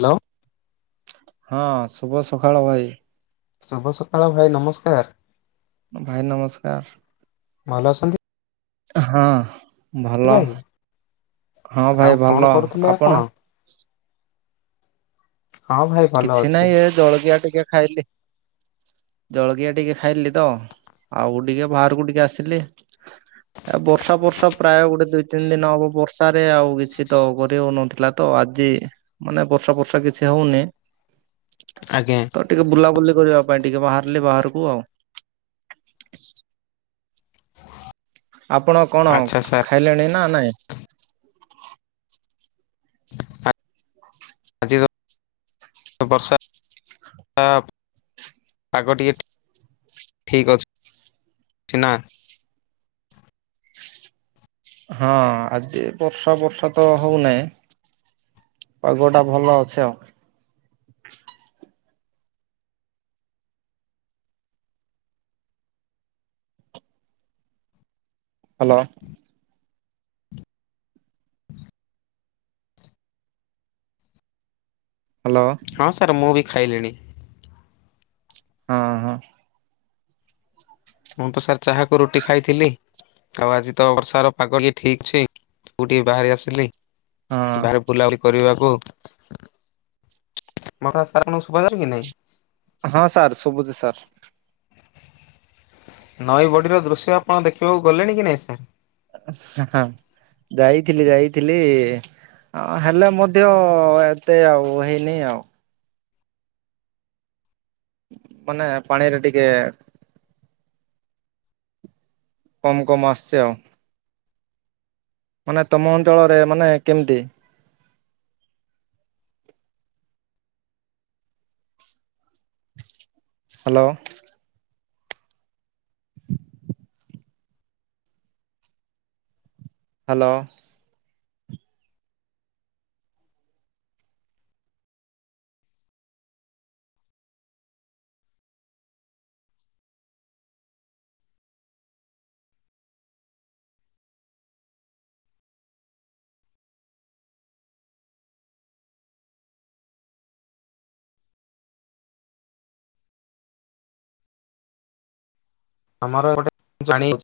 Hello. ହଁ ଶୁଭ ସକାଳ ଭାଇ। ଶୁଭ ସକାଳ ଭାଇ ନମସ୍କାର। ଭାଇ ନମସ୍କାର। ଭଲ ଅଛନ୍ତି। ହଁ ଭଲ ଭାଇ ହଁ ଆଉ ଭାଇ କଣ ଭଲ କରୁଥିଲେ ଆପଣ ହଁ ଭାଇ ଭଲ କିଛି ଅଛି। ନାଇଁ ଏ ଜଳଖିଆ ଟିକେ ଖାଇଲି। ଜଳଖିଆ ଟିକେ ଖାଇଲି ତ ଆଉ ଟିକେ ବାହାରକୁ ଟିକେ ଆସିଲି। ହଁ ଏ ବର୍ଷା ବର୍ଷା ପ୍ରାୟ ଗୋଟେ ଦୁଇ ତିନି ଦିନ ହବ ବର୍ଷାରେ ଆଉ କିଛି ତ କରି ହଉନଥିଲା ତ ଆଜି। ମାନେ ବର୍ଷା ବର୍ଷା କିଛି ହଉନି। ଆଜ୍ଞା। ତ ଟିକେ ବୁଲାବୁଲି କରିବା ପାଇଁ ଟିକେ ବାହାରିଲି ବାହାରକୁ ଆଉ। ଆପଣ କଣ ଆଚ୍ଛା ସାର୍ ଖାଇଲେଣି ନା ନାଇଁ। ଆ ଆଜିର ବର୍ଷା ଆପ୍ ପାଗ ଟିକେ ଠିକ୍ ଅଛିନା। ହଁ ଆଜି ବର୍ଷା ବର୍ଷା ତ ହଉନାଇଁ। ପାଗଟା ଭଲ ଅଛେ ଆଉ। ହ୍ୟାଲୋ। ହ୍ୟାଲୋ। ହଁ ସାର୍ ମୁଁ ବି ଖାଇଲିଣି। ହଁ ହଁ। ମୁଁ ତ ସାର୍ ଚାହାକୁ ରୁଟି ଖାଇଥିଲି। ଆଉ ଆଜି ତ ବର୍ଷାର ପାଗ ହି ଠିକ୍ ଅଛି ମୁଁ ଟିକେ ବାହାରି ଆସିଲି। ହଁ ବାରେ ବୁଲାବୁଲି କରିବାକୁ। ମୋର ସାର୍ ନୁ ସୁଭା ଯାଉନି କି ନାଇଁ। ହଁ ସାର୍ ଶୁଭୁଚି ସାର୍। ନଈ ବଡ଼ିର ଦୃଶ୍ୟ ଆପଣ ଦେଖିବାକୁ ଗଲେଣି କି ନାହିଁ ସାର୍। ହଁ ଯାଇଥିଲି ଯାଇଥିଲି। ହଁ ହେଲେ ମଧ୍ୟ ଏତେ ଆଉ ହେଇନି ଆଉ। ମାନେ ପାଣିରେ ଟିକେ କମ୍ କମ୍ ଆସଛି ଆଉ। ମାନେ ତମ ଅଞ୍ଚଳରେ ମାନେ କେମିତି? ହ୍ୟାଲୋ। ହ୍ୟାଲୋ। ଆମର ଏପଟେ ଜାଣି [inaudible]